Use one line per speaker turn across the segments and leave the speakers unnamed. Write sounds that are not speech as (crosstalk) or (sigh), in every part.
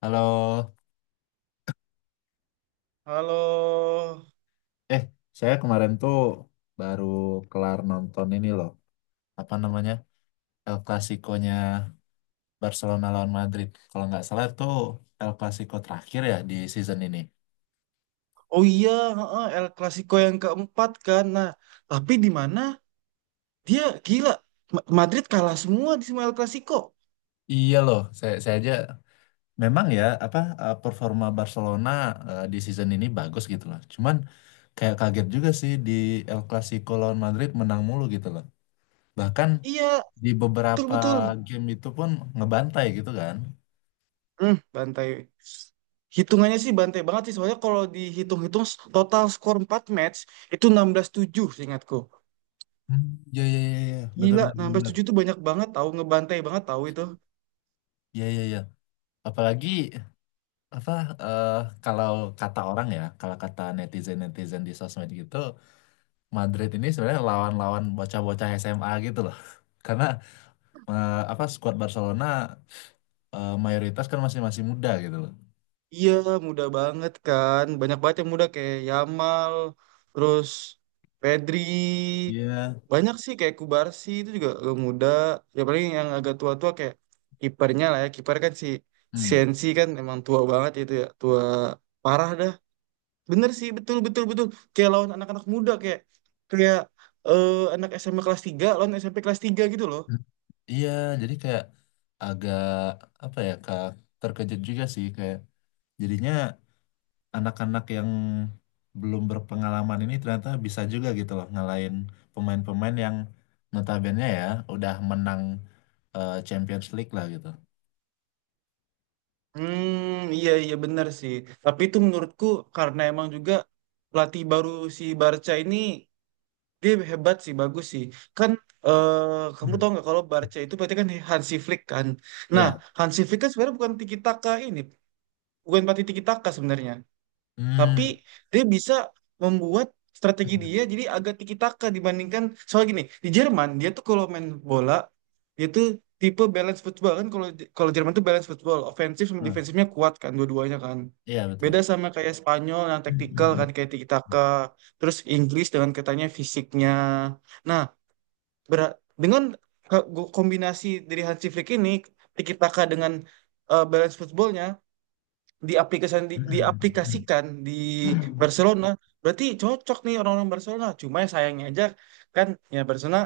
Halo,
Halo.
eh saya kemarin tuh baru kelar nonton ini loh, apa namanya El Clasico-nya Barcelona lawan Madrid. Kalau nggak salah tuh El Clasico terakhir ya di season ini.
Oh iya, heeh, El Clasico yang keempat kan. Nah, tapi di mana dia gila. Madrid kalah semua di semua El Clasico.
Iya loh, saya aja memang ya apa performa Barcelona di season ini bagus gitu loh. Cuman kayak kaget juga sih di El Clasico lawan Madrid menang mulu gitu loh. Bahkan
Iya,
di beberapa
betul-betul.
game itu pun ngebantai gitu kan.
Hmm, bantai. Hitungannya sih bantai banget sih. Soalnya kalau dihitung-hitung total skor 4 match itu 16-7 seingatku.
Hmm, iya iya iya iya. Betul
Gila,
benar benar.
enam belas
Benar.
tujuh itu banyak banget tahu, ngebantai banget tahu itu.
Iya iya iya. Apalagi apa eh, kalau kata orang ya, kalau kata netizen-netizen di sosmed gitu, Madrid ini sebenarnya lawan-lawan bocah-bocah SMA gitu loh. (laughs) Karena apa skuad Barcelona mayoritas kan masih masih muda gitu loh.
Iya, muda banget kan. Banyak banget yang muda kayak Yamal, terus Pedri.
Iya,
Banyak sih kayak Kubarsi itu juga agak muda. Ya paling yang agak tua-tua kayak kipernya lah ya. Kiper kan si
Hmm.
Sensi kan emang tua banget itu ya. Tua parah dah. Bener sih, betul betul betul. Kayak lawan anak-anak muda kayak kayak eh, anak SMP kelas 3 lawan SMP kelas 3 gitu loh.
Iya, jadi kayak agak apa ya, Kak, terkejut juga sih kayak jadinya anak-anak yang belum berpengalaman ini ternyata bisa juga gitu loh ngalahin pemain-pemain yang notabene ya udah menang Champions League lah gitu.
Hmm, iya iya benar sih. Tapi itu menurutku karena emang juga pelatih baru si Barca ini dia hebat sih, bagus sih. Kan kamu tahu
Hmm.
nggak kalau Barca itu berarti kan Hansi Flick kan. Nah,
Iya.
Hansi Flick kan sebenarnya bukan tiki taka ini, bukan pelatih tiki taka sebenarnya, tapi
Hmm.
dia bisa membuat strategi dia jadi agak tiki-taka dibandingkan. Soal gini, di Jerman dia tuh kalau main bola, dia tuh tipe balance football kan. Kalau kalau Jerman tuh balance football, ofensif sama
Nah,
defensifnya kuat kan, dua-duanya kan,
iya betul.
beda sama kayak Spanyol yang taktikal kan kayak tiki-taka, terus Inggris dengan katanya fisiknya. Nah, bera- dengan ke- kombinasi dari Hansi Flick ini, tiki-taka dengan balance footballnya diaplikasikan di Barcelona, berarti cocok nih orang-orang Barcelona. Cuma ya sayangnya aja kan, ya Barcelona,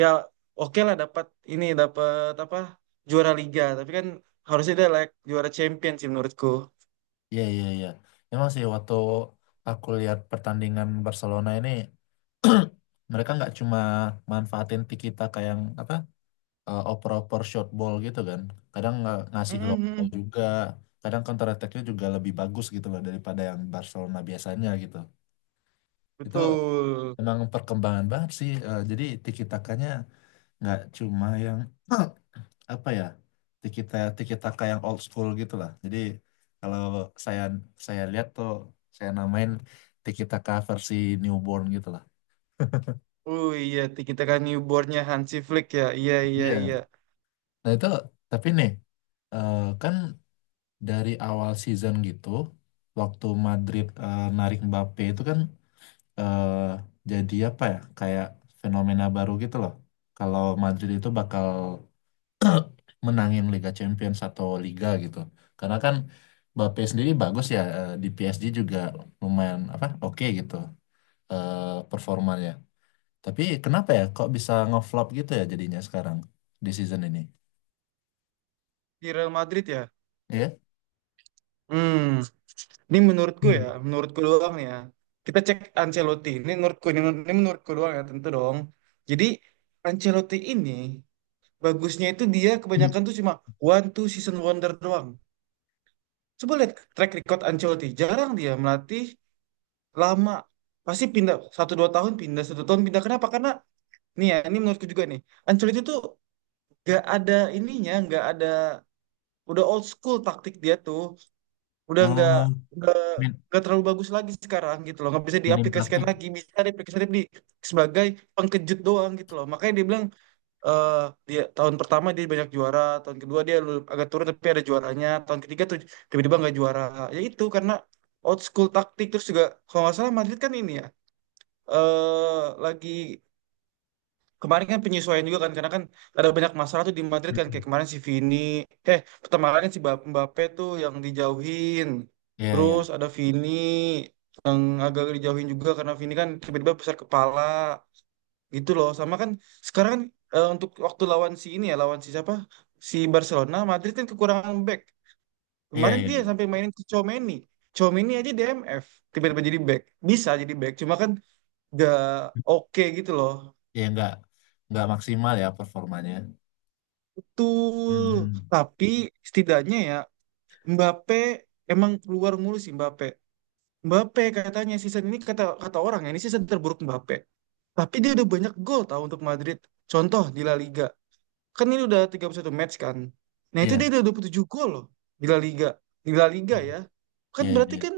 ya oke lah, dapat ini, dapat apa, juara Liga, tapi kan harusnya dia like juara champion sih menurutku.
Iya, iya, iya. Emang sih waktu aku lihat pertandingan Barcelona ini (clears throat) mereka nggak cuma manfaatin Tiki Taka yang apa? Oper-oper short ball gitu kan. Kadang nggak ngasih long ball
Mhm,
juga. Kadang counter attack-nya juga lebih bagus gitu loh daripada yang Barcelona biasanya gitu. Itu
betul.
emang perkembangan banget sih. Jadi tiki takanya nggak cuma yang (clears throat) apa ya? Tiki taka yang old school gitu lah. Jadi kalau saya saya lihat tuh saya namain tiki taka versi newborn gitu lah.
Oh iya, kita kan newbornnya Hansi Flick ya, iya iya iya.
Iya. Nah itu tapi nih kan dari awal season gitu, waktu Madrid narik Mbappe itu kan, eh, jadi apa ya kayak fenomena baru gitu loh kalau Madrid itu bakal menangin Liga Champions atau Liga gitu. Karena kan Mbappe sendiri bagus ya di PSG juga lumayan apa oke gitu eh, performanya. Tapi kenapa ya kok bisa ngeflop gitu ya jadinya sekarang di season ini
Di Real Madrid ya.
ya.
Hmm. Ini menurutku
Hmm.
ya, menurutku doang nih ya. Kita cek Ancelotti. Ini menurutku, ini menurutku doang ya, tentu dong. Jadi Ancelotti ini bagusnya itu dia
Hmm.
kebanyakan tuh cuma one two season wonder doang. Coba lihat track record Ancelotti. Jarang dia melatih lama. Pasti pindah 1-2 tahun, pindah 1 tahun, pindah. Kenapa? Karena nih ya, ini menurutku juga nih. Ancelotti tuh gak ada ininya, gak ada, udah old school taktik dia tuh. Udah nggak,
Oh,
nggak
min
nggak terlalu bagus lagi sekarang gitu loh. Nggak bisa
minim
diaplikasikan
praktik.
lagi, bisa diaplikasikan di sebagai pengkejut doang gitu loh. Makanya dia bilang eh dia tahun pertama dia banyak juara, tahun kedua dia agak turun tapi ada juaranya, tahun ketiga tuh tiba-tiba nggak juara. Ya itu karena old school taktik. Terus juga kalau nggak salah Madrid kan ini ya, eh lagi kemarin kan penyesuaian juga kan, karena kan ada banyak masalah tuh di Madrid kan. Kayak
Mhm.
kemarin si Vini, pertama kali si Mbappe tuh yang dijauhin,
Iya,
terus
iya.
ada Vini yang agak dijauhin juga karena Vini kan tiba-tiba besar kepala gitu loh. Sama kan sekarang kan, untuk waktu lawan si ini ya, lawan si siapa, si Barcelona, Madrid kan kekurangan back.
Iya,
Kemarin
iya,
dia
iya.
sampai mainin si Tchouaméni. Tchouaméni aja DMF tiba-tiba jadi back, bisa jadi back, cuma kan gak oke gitu loh.
Ya nggak maksimal ya performanya.
Betul,
Hmm.
tapi setidaknya ya, Mbappe emang keluar mulu sih Mbappe. Mbappe katanya season ini, kata kata orang ya, ini season terburuk Mbappe. Tapi dia udah banyak gol tahu untuk Madrid. Contoh di La Liga. Kan ini udah 31 match kan. Nah, itu dia
Iya,
udah 27 gol loh di La Liga. Di La Liga ya. Kan
iya, iya.
berarti kan
Iya.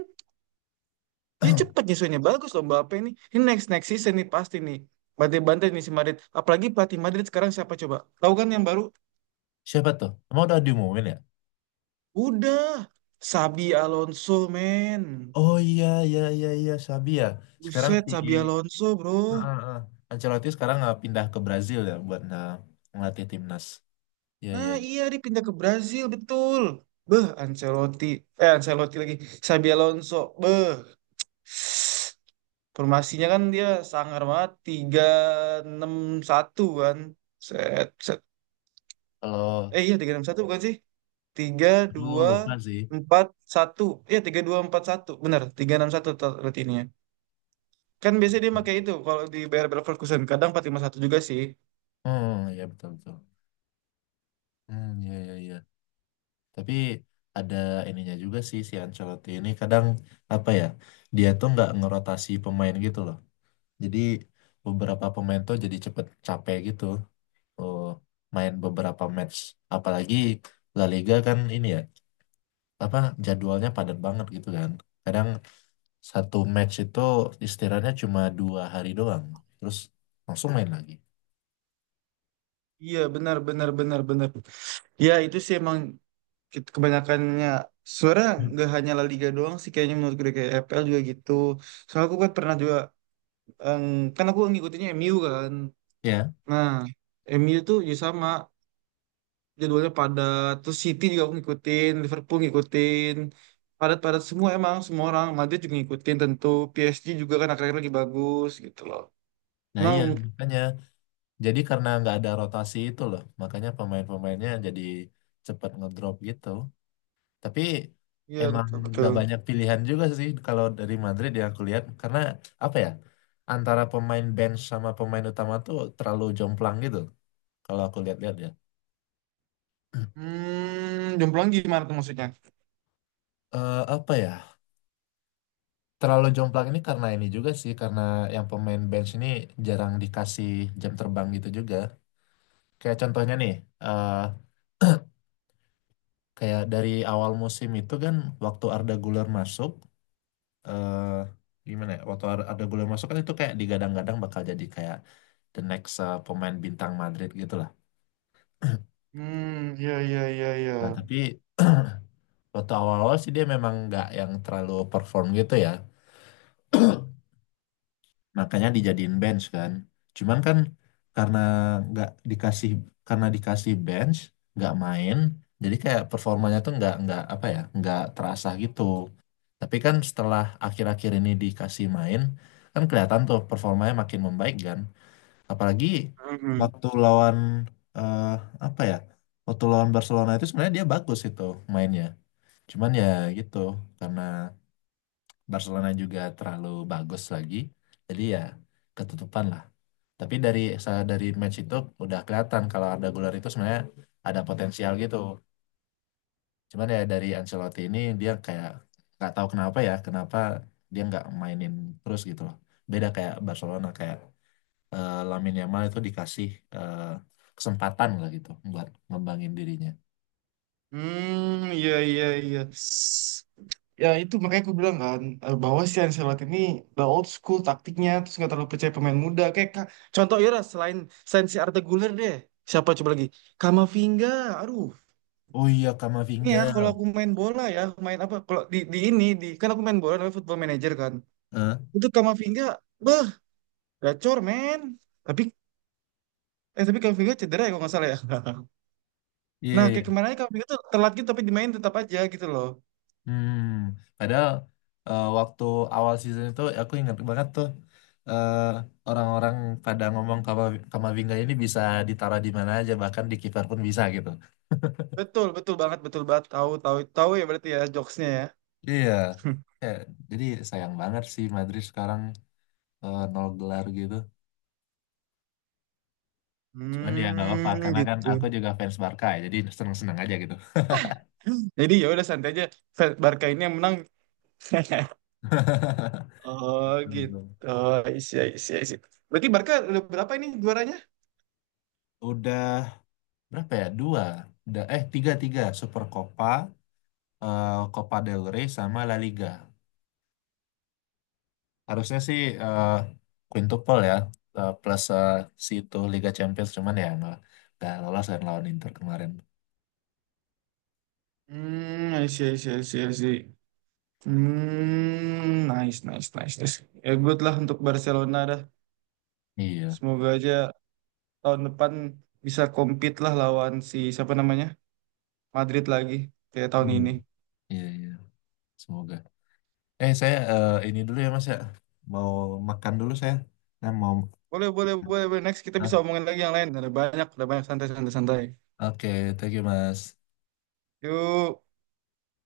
dia cepet
(clears throat)
nyusunnya, bagus loh Mbappe ini. Ini next next season nih pasti nih. Bantai-bantai nih si Madrid. Apalagi pelatih Madrid sekarang siapa coba? Tahu kan yang baru?
Siapa tuh? Emang udah diumumin ya?
Udah, Sabi Alonso, men.
Oh iya, iya, iya, iya, Sabi ya. Sekarang si
Buset, Sabi Alonso,
Ah,
bro.
ah, ah. Ancelotti sekarang nggak pindah ke Brazil ya buat nah, ngelatih timnas. Iya, iya.
Nah,
Iya.
iya, dia pindah ke Brazil, betul. Beh, Ancelotti. Eh, Ancelotti lagi. Sabi Alonso, beh. Formasinya kan dia sangar banget. 3-6-1 kan. Set, set.
Kalau
Eh, iya, 3-6-1 bukan sih?
aku lupa sih.
3-2-4-1. Iya, tiga dua empat satu. Benar, 3-6-1 rutinnya. Kan biasanya dia pakai itu kalau di Bayer Leverkusen. Kadang 4-5-1 juga sih.
Hmm, iya betul betul. Hmm, iya, iya, iya. Tapi ada ininya juga sih si Ancelotti ini kadang apa ya? Dia tuh nggak ngerotasi pemain gitu loh. Jadi beberapa pemain tuh jadi cepet capek gitu oh, main beberapa match. Apalagi La Liga kan ini ya, apa jadwalnya padat banget gitu kan. Kadang satu match itu istirahatnya cuma 2 hari doang, terus langsung main lagi.
Iya benar benar benar benar. Ya itu sih emang kebanyakannya sebenarnya
Hmm.
nggak hanya La Liga doang sih kayaknya, menurut gue kayak EPL juga gitu. Soalnya aku kan pernah juga, em, kan aku ngikutinnya MU kan.
Ya,
Nah, MU tuh ya sama, jadwalnya padat. Terus City juga aku ngikutin, Liverpool ngikutin. Padat-padat semua emang semua orang. Madrid juga ngikutin tentu. PSG juga kan akhir-akhir lagi bagus gitu loh.
nah
Emang
iya makanya. Jadi karena nggak ada rotasi itu loh, makanya pemain-pemainnya jadi cepet ngedrop gitu. Tapi
iya
emang
betul
nggak
betul.
banyak pilihan juga sih kalau dari Madrid yang aku lihat karena apa ya antara pemain bench sama pemain utama tuh terlalu jomplang gitu kalau aku lihat-lihat ya. (clears throat)
Hmm, jomplang gimana tuh maksudnya?
Apa ya terlalu jomplang ini karena ini juga sih karena yang pemain bench ini jarang dikasih jam terbang gitu juga. Kayak contohnya nih eh kayak dari awal musim itu kan waktu Arda Güler masuk eh gimana ya waktu ada gol masuk kan itu kayak digadang-gadang bakal jadi kayak the next pemain bintang Madrid gitu lah. (clears throat)
Hmm, iya, iya, iya, iya.
Nah tapi (clears throat) waktu awal-awal sih dia memang nggak yang terlalu perform gitu ya. (clears throat) Makanya dijadiin bench kan. Cuman kan karena nggak dikasih karena dikasih bench nggak main jadi kayak performanya tuh nggak apa ya nggak terasa gitu. Tapi kan setelah akhir-akhir ini dikasih main kan kelihatan tuh performanya makin membaik kan. Apalagi
Hmm.
waktu lawan eh apa ya? Waktu lawan Barcelona itu sebenarnya dia bagus itu mainnya. Cuman ya gitu karena Barcelona juga terlalu bagus lagi. Jadi ya ketutupan lah. Tapi dari dari match itu udah kelihatan kalau Arda Güler itu sebenarnya ada potensial gitu. Cuman ya dari Ancelotti ini dia kayak nggak tahu kenapa ya, kenapa dia nggak mainin terus gitu loh. Beda kayak Barcelona kayak Lamine Yamal itu dikasih eh, kesempatan lah gitu buat ngembangin dirinya.
Hmm, iya, iya, iya. Ya itu makanya aku bilang kan, bahwa si Ancelotti ini the old school taktiknya, terus nggak terlalu percaya pemain muda kayak contoh ya lah, selain selain si Arda Güler deh siapa coba lagi, Kamavinga, aduh.
Oh iya
Ini
Kamavinga.
ya, kalau aku main bola ya, main apa, kalau di ini di kan aku main bola namanya Football Manager kan,
Eh,
itu Kamavinga beh, gacor men. Tapi tapi Kamavinga cedera ya kalau nggak salah ya. (laughs)
Iya.
Nah,
Iya,
kayak
iya.
kemarin aja, kamu itu telat gitu tapi dimain tetap aja gitu loh.
Hmm. Padahal waktu awal season itu aku ingat banget tuh eh, orang-orang pada ngomong Kamavinga ini bisa ditaruh di mana aja bahkan di kiper pun bisa gitu.
Betul, betul banget, betul banget. Tahu, tahu, tahu ya berarti ya jokesnya ya. (laughs)
Iya. Ya, jadi sayang banget sih Madrid sekarang nol gelar gitu. Cuman ya nggak apa-apa
Hmm,
karena kan
gitu.
aku juga fans Barca ya, jadi seneng-seneng aja gitu.
Jadi ya udah santai aja. Barca ini yang menang. (laughs)
(laughs)
Oh, gitu.
Betul.
Oh, isi, isi, isi. Berarti Barca udah berapa ini juaranya?
Udah berapa ya? Dua. Udah, tiga, tiga. Super Copa, eh, Copa del Rey, sama La Liga. Harusnya sih quintuple ya, plus si itu Liga Champions. Cuman ya nggak lolos kan lawan Inter kemarin.
Hmm, isi, isi, isi, isi. Hmm, nice, nice, nice, nice. Ya good lah untuk Barcelona dah.
Iya.
Semoga aja tahun depan bisa compete lah lawan si siapa namanya? Madrid lagi kayak tahun
Hmm.
ini.
Iya, iya. Semoga. Saya ini dulu ya, Mas ya. Mau makan dulu saya. Saya mau...
Boleh, boleh, boleh, boleh. Next kita
Ah,
bisa omongin lagi yang lain. Ada banyak santai-santai santai.
Oke, thank you, Mas.
Yuk.